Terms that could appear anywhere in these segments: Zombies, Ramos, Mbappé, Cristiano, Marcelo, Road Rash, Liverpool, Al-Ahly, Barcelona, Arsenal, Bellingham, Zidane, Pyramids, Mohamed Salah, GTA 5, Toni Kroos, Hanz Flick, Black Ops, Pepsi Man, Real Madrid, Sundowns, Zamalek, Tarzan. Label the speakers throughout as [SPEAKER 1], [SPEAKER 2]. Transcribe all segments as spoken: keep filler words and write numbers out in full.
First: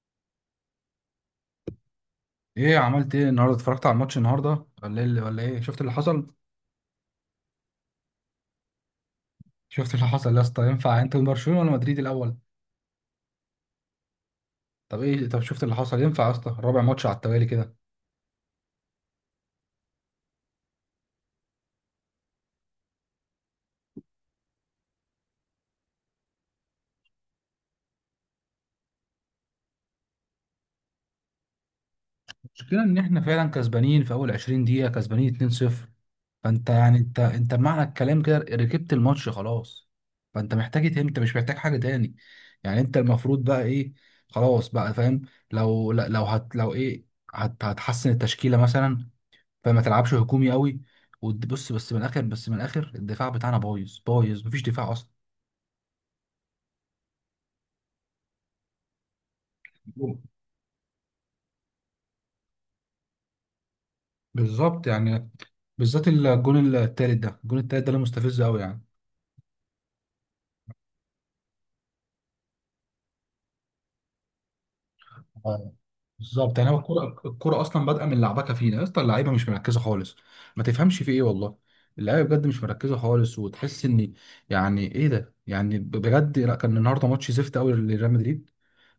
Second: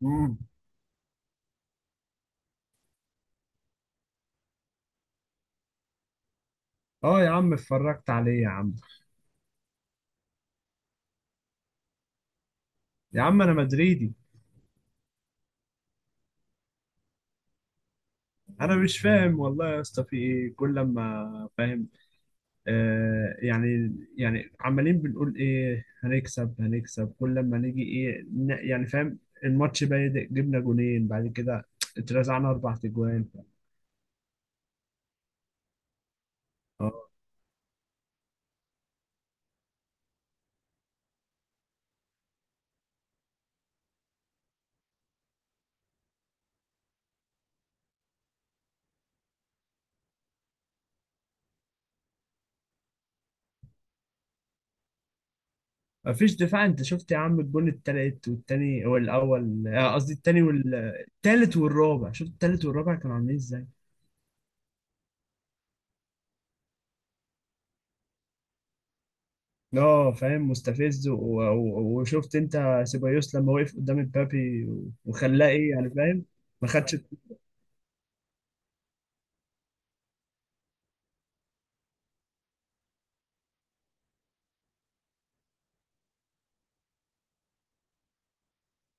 [SPEAKER 1] مم.
[SPEAKER 2] ايه عملت ايه النهارده؟ اتفرجت على الماتش النهارده ولا ايه؟ اللي- ولا ايه شفت اللي حصل؟
[SPEAKER 1] اه يا عم اتفرجت عليه يا عم.
[SPEAKER 2] شفت اللي حصل يا اسطى؟ ينفع انت من برشلونه ولا مدريد الاول؟
[SPEAKER 1] يا عم انا مدريدي.
[SPEAKER 2] طب ايه، طب شفت اللي حصل؟ ينفع يا اسطى رابع ماتش على التوالي كده؟
[SPEAKER 1] انا مش فاهم والله يا اسطى في ايه، كل لما فاهم آه يعني، يعني عمالين بنقول ايه، هنكسب هنكسب كل لما نيجي ايه، ن- يعني فاهم، الماتش بادئ جبنا جونين بعد كده اترزعنا اربع
[SPEAKER 2] المشكله ان احنا
[SPEAKER 1] تجوان.
[SPEAKER 2] فعلا كسبانين في اول عشرين دقيقه، كسبانين اتنين صفر. فانت يعني
[SPEAKER 1] اه
[SPEAKER 2] انت انت بمعنى الكلام كده ركبت الماتش خلاص. فانت محتاج إيه تاني؟ انت مش محتاج حاجه تاني. يعني انت المفروض بقى ايه؟ خلاص بقى فاهم. لو لو هت لو ايه هت هتحسن التشكيله مثلا، فما تلعبش هجومي قوي. وبص، بس من الاخر بس من الاخر الدفاع بتاعنا بايظ بايظ، مفيش دفاع اصلا.
[SPEAKER 1] مفيش دفاع. انت شفت يا عم الجون التالت والتاني والاول، آه، قصدي التاني والتالت والرابع، شفت التالت والرابع كانوا عاملين ازاي؟
[SPEAKER 2] بالظبط يعني. بالذات الجون التالت ده، الجون التالت ده اللي مستفز قوي يعني.
[SPEAKER 1] اه فاهم، مستفز و- و- وشفت انت سيبايوس لما وقف قدام امبابي وخلاه ايه،
[SPEAKER 2] آه،
[SPEAKER 1] يعني فاهم.
[SPEAKER 2] بالظبط
[SPEAKER 1] ما
[SPEAKER 2] يعني. هو
[SPEAKER 1] خدش.
[SPEAKER 2] الكوره، الكوره اصلا بادئه من لعبكه فينا يا اسطى، اللعيبه مش مركزه خالص. ما تفهمش في ايه والله. اللعيبه بجد مش مركزه خالص، وتحس ان يعني ايه ده. يعني ب- بجد لا، كان النهارده ماتش زفت قوي لريال مدريد.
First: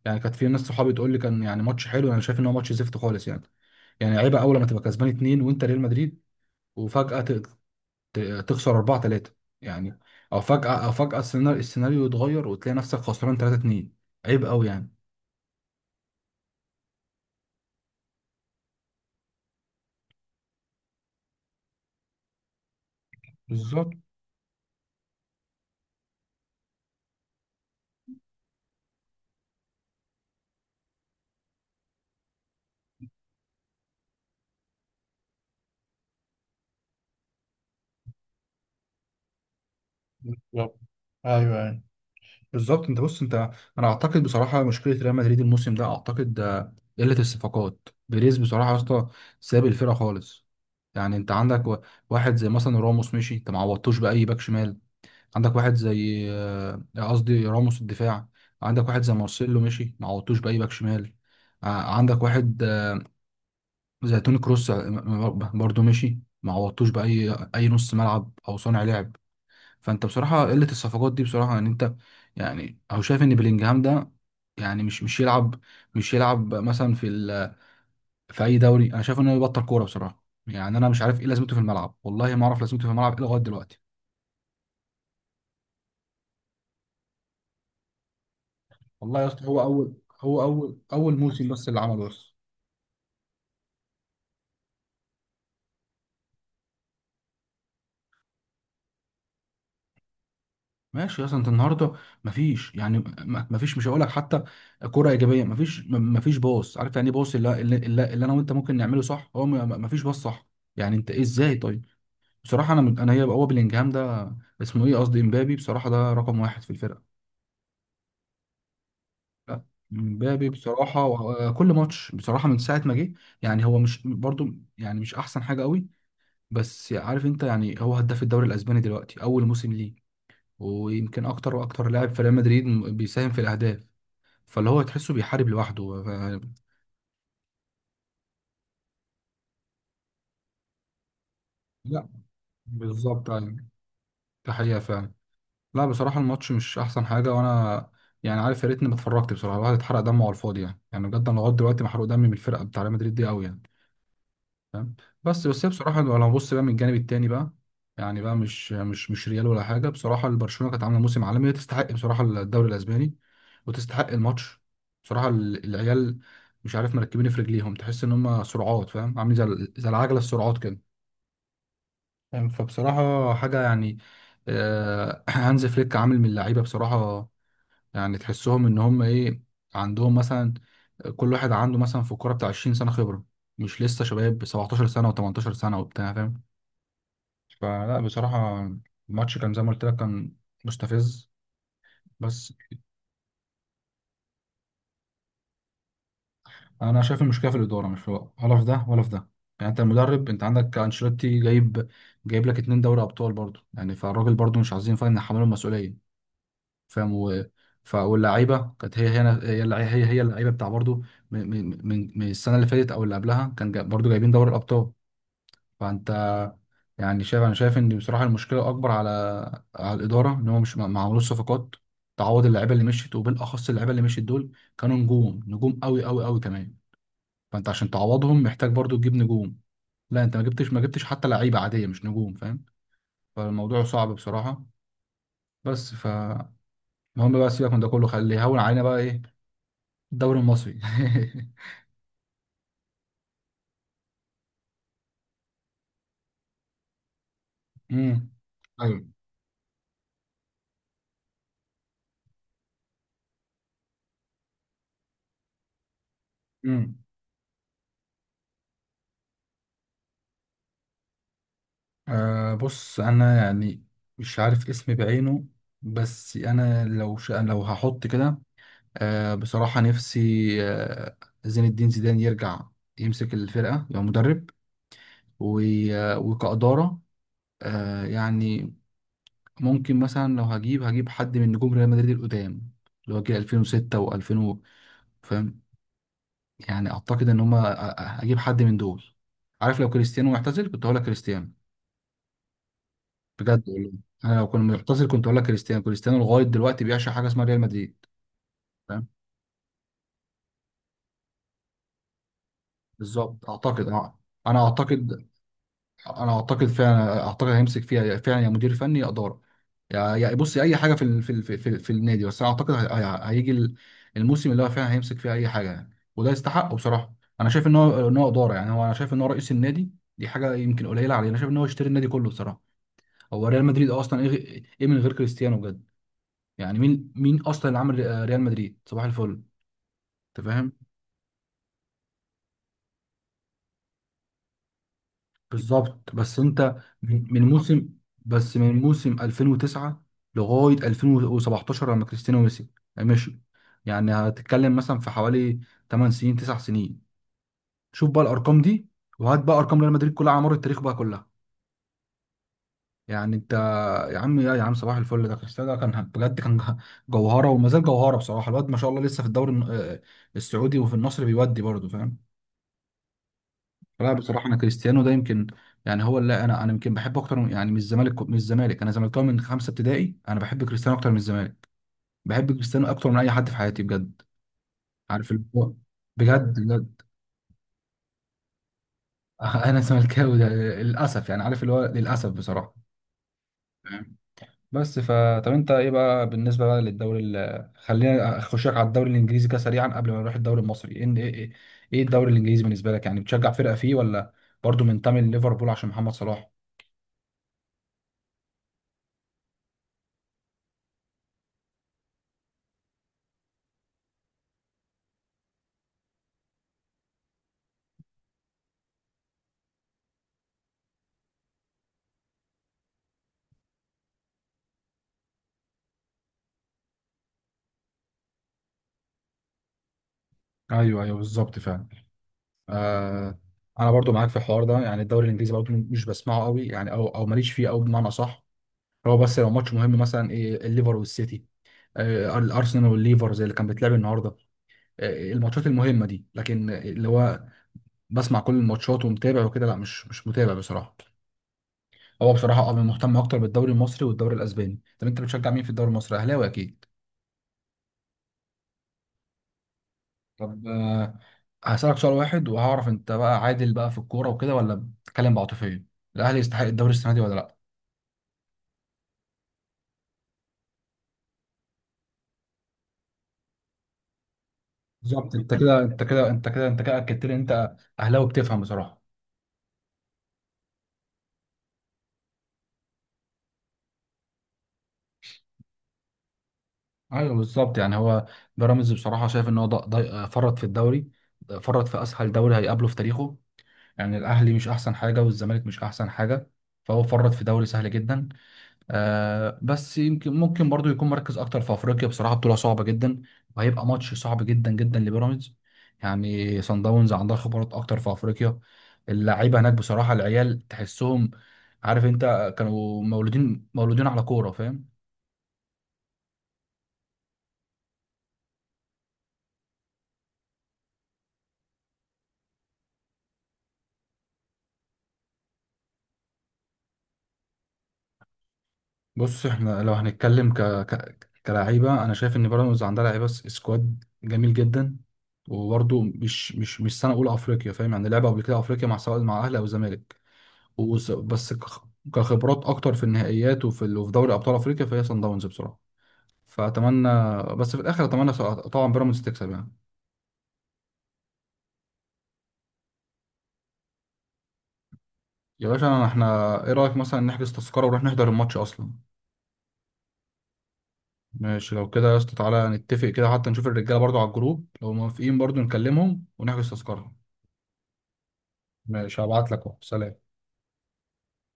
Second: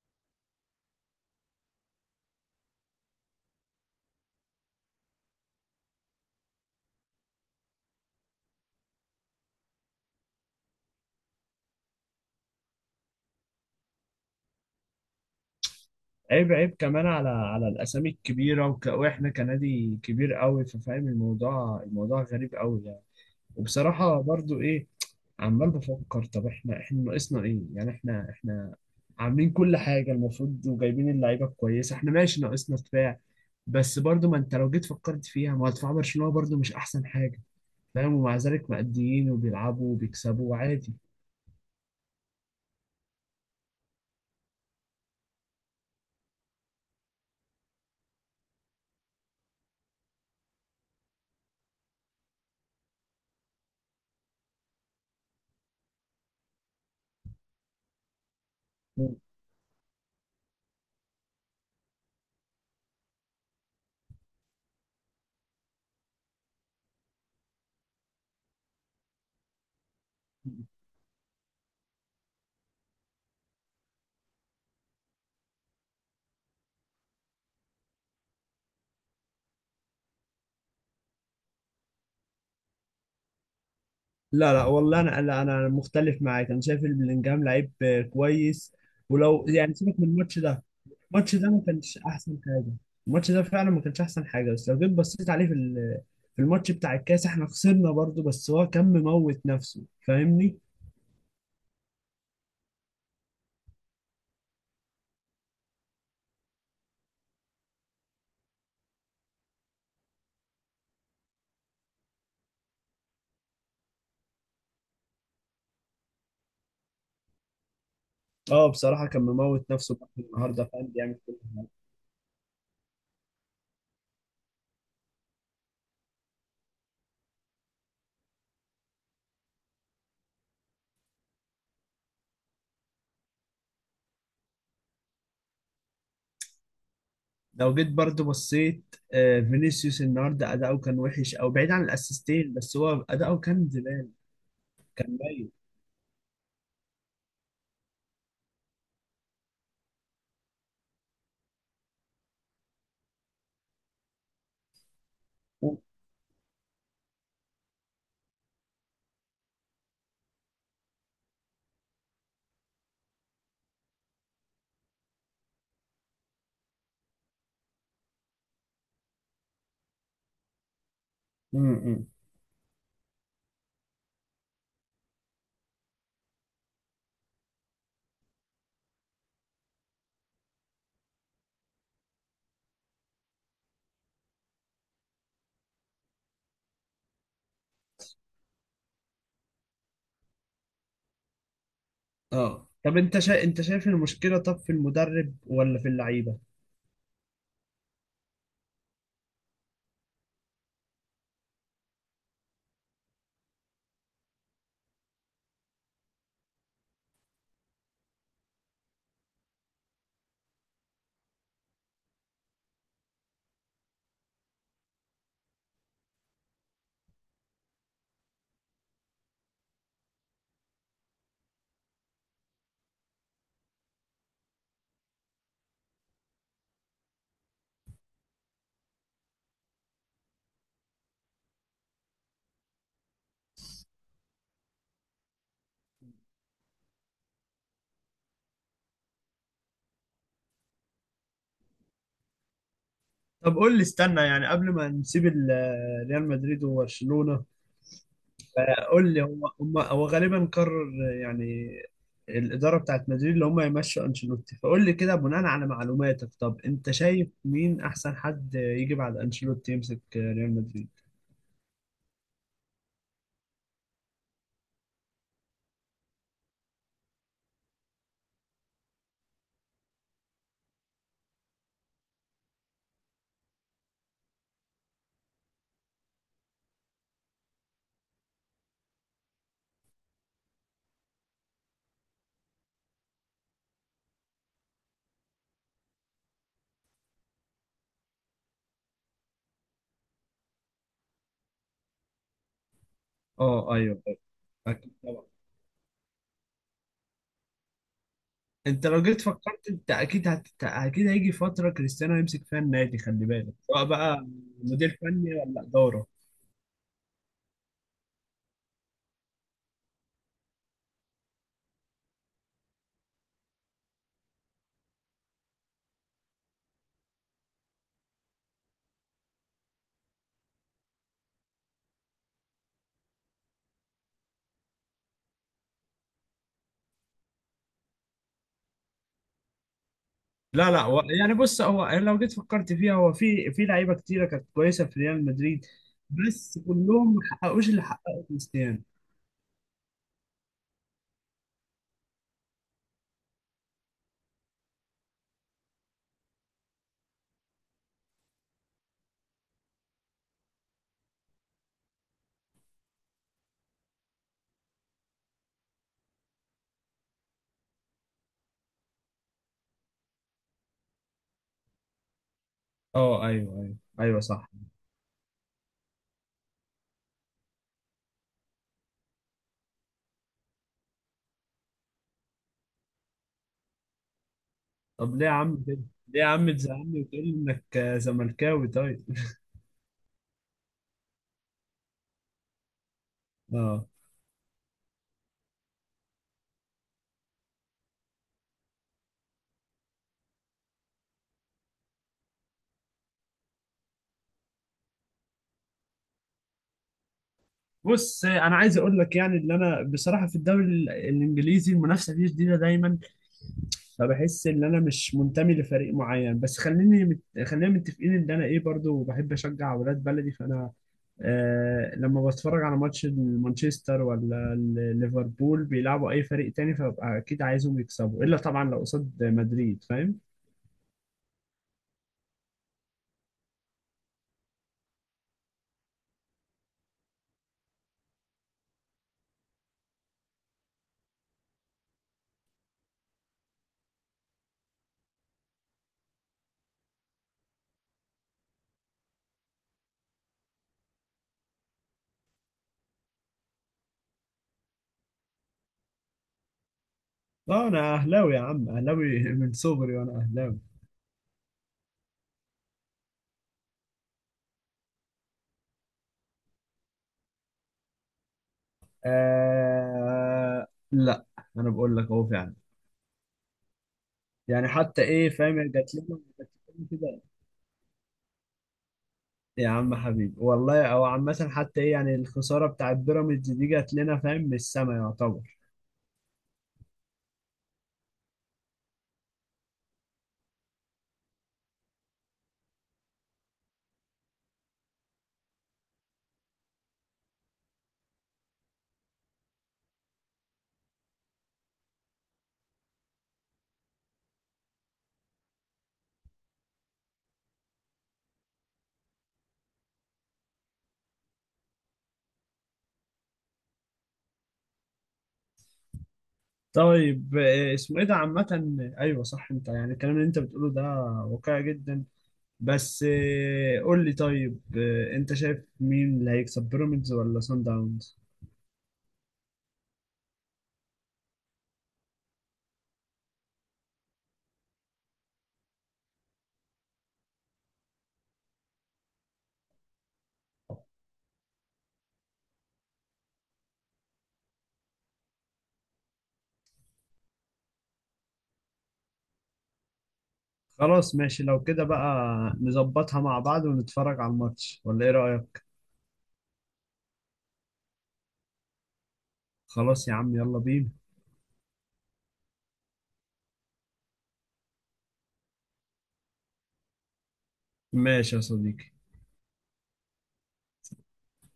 [SPEAKER 2] يعني كانت في ناس صحابي تقول لي كان يعني ماتش حلو، انا شايف ان هو ماتش زفت خالص يعني. يعني عيبه، اول لما تبقى كسبان اتنين وانت ريال مدريد وفجأة ت- ت- تخسر اربعة ثلاثة يعني. او فجأة او فجأة السيناريو السيناريو يتغير وتلاقي نفسك خسران ثلاثة اثنين. عيب قوي يعني.
[SPEAKER 1] عيب، عيب كمان على على الاسامي الكبيره وك... واحنا كنادي كبير قوي، ففاهم الموضوع، الموضوع غريب قوي يعني.
[SPEAKER 2] بالظبط.
[SPEAKER 1] وبصراحه برضو ايه، عمال بفكر، طب احنا، احنا ناقصنا ايه؟ يعني احنا، احنا عاملين كل حاجه المفروض، وجايبين اللعيبه كويسه، احنا ماشي ناقصنا دفاع. بس برضو ما انت لو جيت فكرت فيها، ما هو دفاع برشلونه برضو مش احسن حاجه، فاهم؟ ومع ذلك مأديين وبيلعبوا وبيكسبوا
[SPEAKER 2] بالظبط
[SPEAKER 1] عادي.
[SPEAKER 2] ايوه ايوه بالظبط انت بص انت انا اعتقد بصراحه مشكله ريال مدريد الموسم ده، اعتقد آه، قله الصفقات. بيريز بصراحه يا اسطى ساب الفرقه خالص. يعني انت عندك و- واحد زي مثلا راموس مشي، انت ما عوضتوش باي باك شمال. عندك واحد زي آه، قصدي راموس الدفاع. عندك واحد زي مارسيلو مشي، ما عوضتوش باي باك شمال. آه، عندك واحد آه، زي توني كروس آه، برضه مشي، ما عوضتوش باي اي نص ملعب او صانع لعب. فانت بصراحه قله الصفقات دي بصراحه يعني انت. يعني او شايف ان بلينجهام ده يعني مش مش يلعب، مش يلعب مثلا في ال- في اي دوري. انا شايف انه يبطل كوره بصراحه. يعني انا مش عارف ايه لازمته في الملعب، والله ما اعرف لازمته في الملعب إيه لغايه دلوقتي.
[SPEAKER 1] لا لا والله، انا لا، انا مختلف معاك. انا شايف ان بلينجهام لعيب آه، كويس.
[SPEAKER 2] والله يا اسطى
[SPEAKER 1] ولو
[SPEAKER 2] هو
[SPEAKER 1] يعني
[SPEAKER 2] اول
[SPEAKER 1] سيبك من الماتش
[SPEAKER 2] هو
[SPEAKER 1] ده،
[SPEAKER 2] اول اول
[SPEAKER 1] الماتش
[SPEAKER 2] موسم
[SPEAKER 1] ده ما
[SPEAKER 2] بس اللي
[SPEAKER 1] كانش
[SPEAKER 2] عمله بس.
[SPEAKER 1] احسن حاجه. الماتش ده فعلا ما كانش احسن حاجه، بس لو جيت بصيت عليه في ال- في الماتش بتاع الكاس، احنا خسرنا برضه بس هو كان مموت نفسه، فاهمني؟
[SPEAKER 2] ماشي. اصلا انت النهارده مفيش يعني م- مفيش مش هقول لك حتى كرة ايجابيه. مفيش م- مفيش باص. عارف يعني ايه باص؟ اللي, اللي, اللي اللي انا وانت ممكن نعمله صح، هو م- مفيش باص صح. يعني انت ايه؟ ازاي طيب؟ بصراحه انا من- انا هي هو بلينجهام ده اسمه ايه، قصدي امبابي، بصراحه ده رقم واحد في الفرقه.
[SPEAKER 1] اه بصراحه كان
[SPEAKER 2] لا،
[SPEAKER 1] مموت نفسه برضه
[SPEAKER 2] امبابي
[SPEAKER 1] النهارده، فاهم؟
[SPEAKER 2] بصراحه
[SPEAKER 1] بيعمل كل
[SPEAKER 2] و- كل
[SPEAKER 1] حاجه.
[SPEAKER 2] ماتش بصراحه من ساعه ما جه. يعني هو مش برضو يعني مش احسن حاجه قوي. بس عارف انت يعني هو هداف الدوري الاسباني دلوقتي اول موسم ليه، ويمكن اكتر. واكتر لاعب في ريال مدريد م- بيساهم في الاهداف. فاللي هو تحسه بيحارب لوحده ف...
[SPEAKER 1] لو جيت برضه بصيت آه، فينيسيوس النهارده اداؤه كان وحش، او بعيد عن
[SPEAKER 2] لا،
[SPEAKER 1] الاسيستين، بس هو
[SPEAKER 2] بالظبط،
[SPEAKER 1] اداؤه
[SPEAKER 2] ايوه.
[SPEAKER 1] كان زباله،
[SPEAKER 2] ده حقيقة فعلا.
[SPEAKER 1] كان ميت.
[SPEAKER 2] لا بصراحة الماتش مش أحسن حاجة، وأنا يعني عارف يا ريتني ما اتفرجت. بصراحة الواحد اتحرق دمه على الفاضي يعني. يعني بجد أنا لغاية دلوقتي محروق دمي من الفرقة بتاع ريال مدريد دي أوي يعني، فاهم. بس بس هي بصراحة لو هنبص بقى من الجانب التاني بقى، يعني بقى مش مش مش ريال ولا حاجة. بصراحة البرشلونة كانت عاملة موسم عالمي، تستحق بصراحة الدوري الأسباني وتستحق الماتش. بصراحة ال- العيال مش عارف مركبين في رجليهم، تحس إن هم سرعات. فاهم، عاملين زي ال- زي العجلة السرعات كده.
[SPEAKER 1] امم.
[SPEAKER 2] فاهم؟ فبصراحة حاجة يعني. آه، هانز فليك عامل من اللعيبة بصراحة. يعني تحسهم إن هم إيه، عندهم مثلا، كل واحد عنده مثلا في الكورة بتاع عشرين سنة خبرة، مش لسه شباب سبعتاشر سنة و18 سنة وبتاع، فاهم. فلا بصراحة الماتش كان زي ما قلت لك، كان مستفز بس.
[SPEAKER 1] اه طب انت شا... انت شايف المشكله طب في المدرب ولا في اللعيبه؟
[SPEAKER 2] أنا شايف المشكلة في الإدارة، مش في ولا في ده ولا في ده. يعني أنت المدرب، أنت عندك أنشيلوتي جايب جايب لك اتنين دوري أبطال برضه يعني. فالراجل برضه مش عايزين فاهم نحمله المسؤولية. فاهم. و... ف... واللعيبه كانت هي هنا هي اللع- هي هي اللعيبه بتاع برضو من من من من السنه اللي فاتت او اللي قبلها، كان جا... برضو جايبين دوري الابطال. فانت يعني شايف، انا شايف ان بصراحه المشكله اكبر على على الاداره، ان هم مش ما ما عملوش صفقات تعوض اللعيبه اللي مشيت، وبالاخص اللعيبه اللي مشيت دول كانوا نجوم، نجوم قوي قوي قوي كمان. فانت عشان تعوضهم محتاج برضو تجيب نجوم. لا، انت ما جبتش ما جبتش حتى لعيبه عاديه، مش نجوم، فاهم. فالموضوع صعب بصراحه بس. ف المهم بقى سيبك من ده كله، خليه يهون علينا بقى ايه، الدوري المصري.
[SPEAKER 1] طب قول لي، استنى يعني قبل ما نسيب ال- ريال مدريد وبرشلونه،
[SPEAKER 2] امم
[SPEAKER 1] آه،
[SPEAKER 2] ايوه.
[SPEAKER 1] قول لي، هم هم هو غالبا قرر يعني الاداره بتاعت مدريد اللي هم يمشوا انشيلوتي، فقول لي كده بناء على معلوماتك، طب انت
[SPEAKER 2] امم
[SPEAKER 1] شايف مين احسن حد يجي بعد انشيلوتي يمسك ريال مدريد؟
[SPEAKER 2] آه بص انا يعني مش عارف اسمي بعينه، بس انا لو ش... لو هحط كده، آه بصراحة نفسي آه زين الدين زيدان يرجع يمسك الفرقة، يبقى مدرب. و... آه، وكإدارة، آه يعني ممكن مثلا لو هجيب هجيب حد من نجوم ريال مدريد القدام، اللي هو جه الفين وستة و2000، فاهم. يعني اعتقد ان هما أ- أ- اجيب حد من دول. عارف لو كريستيانو معتزل كنت هقول لك كريستيانو، بجد
[SPEAKER 1] اه
[SPEAKER 2] والله.
[SPEAKER 1] ايوه، أيوة،
[SPEAKER 2] انا لو كان
[SPEAKER 1] اكيد
[SPEAKER 2] معتزل كنت
[SPEAKER 1] طبعا.
[SPEAKER 2] هقول لك كريستيانو. كريستيانو لغايه دلوقتي بيعشق حاجه اسمها ريال مدريد،
[SPEAKER 1] انت لو
[SPEAKER 2] فاهم.
[SPEAKER 1] جيت فكرت، انت اكيد هت... اكيد هيجي فتره كريستيانو هيمسك فيها النادي، خلي
[SPEAKER 2] بالظبط
[SPEAKER 1] بالك، سواء
[SPEAKER 2] اعتقد. اه
[SPEAKER 1] بقى
[SPEAKER 2] انا
[SPEAKER 1] مدير
[SPEAKER 2] اعتقد.
[SPEAKER 1] فني ولا اداره.
[SPEAKER 2] انا اعتقد فعلا، اعتقد هيمسك فيها فعلا يا مدير فني يا اداره. يا يا- بص، يا اي حاجه في ال- في ال- في, في, في النادي. بس انا اعتقد هي- هي- هيجي ال- الموسم اللي هو فعلا هيمسك فيه اي حاجه يعني، وده يستحقه بصراحه. انا شايف ان هو ان هو اداره يعني. هو انا شايف ان هو رئيس النادي، دي حاجه يمكن قليله عليه. انا شايف ان هو يشتري النادي كله بصراحه. هو ريال مدريد اصلا ايه، ايه من غير كريستيانو؟ بجد يعني مين، مين اصلا اللي عمل ري- ريال مدريد صباح الفل؟ انت
[SPEAKER 1] لا
[SPEAKER 2] فاهم.
[SPEAKER 1] لا، هو يعني بص، هو لو جيت فكرت فيها، هو في في لعيبه كتيره كانت كويسه في ريال مدريد،
[SPEAKER 2] بالظبط. بس
[SPEAKER 1] بس
[SPEAKER 2] انت
[SPEAKER 1] كلهم ما
[SPEAKER 2] من من
[SPEAKER 1] حققوش اللي
[SPEAKER 2] موسم
[SPEAKER 1] حققه
[SPEAKER 2] بس من
[SPEAKER 1] كريستيانو.
[SPEAKER 2] موسم الفين وتسعة لغايه الفين وسبعتاشر لما كريستيانو مشي، مشي، يعني هتتكلم مثلا في حوالي ثمانية سنين تسع سنين. شوف بقى الارقام دي، وهات بقى ارقام ريال مدريد كلها على مر التاريخ بقى كلها، يعني انت. يا عم يا يا عم صباح الفل ده، كريستيانو ده كان بجد كان جه- جوهره، وما زال جوهره بصراحه. الواد ما شاء الله لسه في الدوري الن- آه، السعودي، وفي النصر بيودي برضه، فاهم.
[SPEAKER 1] اه ايوه، ايوه،
[SPEAKER 2] لا
[SPEAKER 1] ايوه،
[SPEAKER 2] بصراحه
[SPEAKER 1] صح.
[SPEAKER 2] انا كريستيانو ده يمكن يعني هو اللي انا انا يمكن بحبه اكتر من- يعني من الزمالك. من الزمالك انا زملكاوي من خمسه ابتدائي، انا بحب كريستيانو اكتر من الزمالك. بحب كريستيانو اكتر من اي حد في حياتي، بجد.
[SPEAKER 1] طب ليه يا
[SPEAKER 2] عارف اللي
[SPEAKER 1] عم
[SPEAKER 2] هو،
[SPEAKER 1] كده؟ ليه يا عم
[SPEAKER 2] بجد
[SPEAKER 1] تزعلني
[SPEAKER 2] بجد.
[SPEAKER 1] وتقول لي انك زملكاوي؟ طيب
[SPEAKER 2] انا زملكاوي ده للاسف يعني. عارف اللي هو للاسف بصراحه.
[SPEAKER 1] اه.
[SPEAKER 2] بس ف طب انت ايه بقى بالنسبه بقى للدوري ال... خلينا اخشك على الدوري الانجليزي كده سريعا قبل ما نروح الدوري المصري. ايه ايه ايه ايه الدوري الانجليزي بالنسبه لك؟ يعني بتشجع فرقه فيه، ولا برضو منتمي لليفربول عشان محمد صلاح؟
[SPEAKER 1] بص انا عايز اقول لك، يعني اللي انا بصراحه في الدوري ال- الانجليزي المنافسه فيه شديده دايما، فبحس ان انا مش منتمي لفريق معين، بس خليني مت... خلينا متفقين ان انا ايه، برضو بحب اشجع اولاد بلدي، فانا آه لما بتفرج على ماتش مانشستر ولا ال- ليفربول بيلعبوا اي فريق تاني، فببقى اكيد عايزهم يكسبوا، الا طبعا لو قصاد مدريد فاهم.
[SPEAKER 2] ايوه ايوه بالظبط فعلا. آه انا برضو معاك في الحوار ده. يعني الدوري الانجليزي برضو مش بسمعه قوي يعني، او او ماليش فيه قوي بمعنى صح. هو بس لو ماتش مهم مثلا ايه، الليفر والسيتي، آه الارسنال والليفر زي اللي كان بيتلعب النهارده، آه الماتشات المهمه دي. لكن اللي هو بسمع كل الماتشات ومتابع وكده، لا مش مش متابع بصراحه. هو بصراحه اه مهتم اكتر بالدوري المصري والدوري الاسباني. طب انت بتشجع مين في الدوري المصري؟ اهلاوي اكيد.
[SPEAKER 1] اه انا اهلاوي يا عم، اهلاوي من صغري وانا اهلاوي.
[SPEAKER 2] طب آه، هسالك سؤال واحد وهعرف انت بقى عادل بقى في الكوره وكده، ولا بتتكلم بعاطفيه. الاهلي يستحق الدوري السنه دي ولا لا؟
[SPEAKER 1] آه لا، انا بقول لك اهو فعلا، يعني حتى ايه
[SPEAKER 2] بالظبط، انت
[SPEAKER 1] فاهم،
[SPEAKER 2] كده
[SPEAKER 1] جات
[SPEAKER 2] انت
[SPEAKER 1] لنا،
[SPEAKER 2] كده انت
[SPEAKER 1] جات
[SPEAKER 2] كده انت
[SPEAKER 1] لنا
[SPEAKER 2] كده
[SPEAKER 1] كده
[SPEAKER 2] اكدت لي ان انت اهلاوي بتفهم بصراحه.
[SPEAKER 1] يا عم حبيبي والله. او عامة حتى ايه يعني، الخسارة بتاعت بيراميدز دي جات لنا فاهم من السما يعتبر.
[SPEAKER 2] ايوه بالظبط يعني. هو بيراميدز بصراحه شايف ان هو ض- ض- فرط في الدوري، فرط في اسهل دوري هيقابله في تاريخه. يعني الأهلي مش أحسن حاجة، والزمالك مش أحسن حاجة، فهو فرط في دوري سهل جدا. آه بس يمكن ممكن برضو يكون مركز أكتر في أفريقيا. بصراحة بطولة صعبة جدا، وهيبقى ماتش صعب جدا جدا لبيراميدز. يعني صن داونز عندها خبرات أكتر في أفريقيا. اللعيبة هناك بصراحة العيال تحسهم، عارف أنت، كانوا مولودين مولودين على كورة، فاهم.
[SPEAKER 1] طيب آه، اسمه ايه ده، عامة ايوه صح، انت يعني الكلام اللي انت بتقوله ده واقعي جدا، بس آه، قول لي، طيب آه، انت شايف مين اللي هيكسب، بيراميدز ولا سان داونز؟
[SPEAKER 2] بص احنا لو هنتكلم ك... ك... كلعيبه، انا شايف ان بيراميدز عندها لعيبه س- سكواد جميل جدا. وبرده مش مش مش سنه اولى افريقيا، فاهم يعني، لعبه قبل كده افريقيا مع، سواء مع اهلي او زمالك. وس... بس كخ... كخبرات اكتر في النهائيات وفي ال... وفي دوري ابطال افريقيا، فهي صن داونز بصراحه. فاتمنى، بس في الاخر اتمنى ص- طبعا بيراميدز تكسب يعني.
[SPEAKER 1] خلاص ماشي لو كده بقى، نظبطها مع بعض ونتفرج على الماتش، ولا ايه رأيك؟
[SPEAKER 2] يا باشا احنا ايه رايك مثلا نحجز تذكره ونروح نحضر الماتش اصلا؟
[SPEAKER 1] خلاص يا عم، يلا بينا.
[SPEAKER 2] ماشي لو كده يا اسطى، تعالى نتفق كده حتى نشوف الرجاله برضو على الجروب لو موافقين، برضو نكلمهم ونحجز تذكره.
[SPEAKER 1] ماشي يا صديقي.
[SPEAKER 2] ماشي هبعت لك اهو، سلام.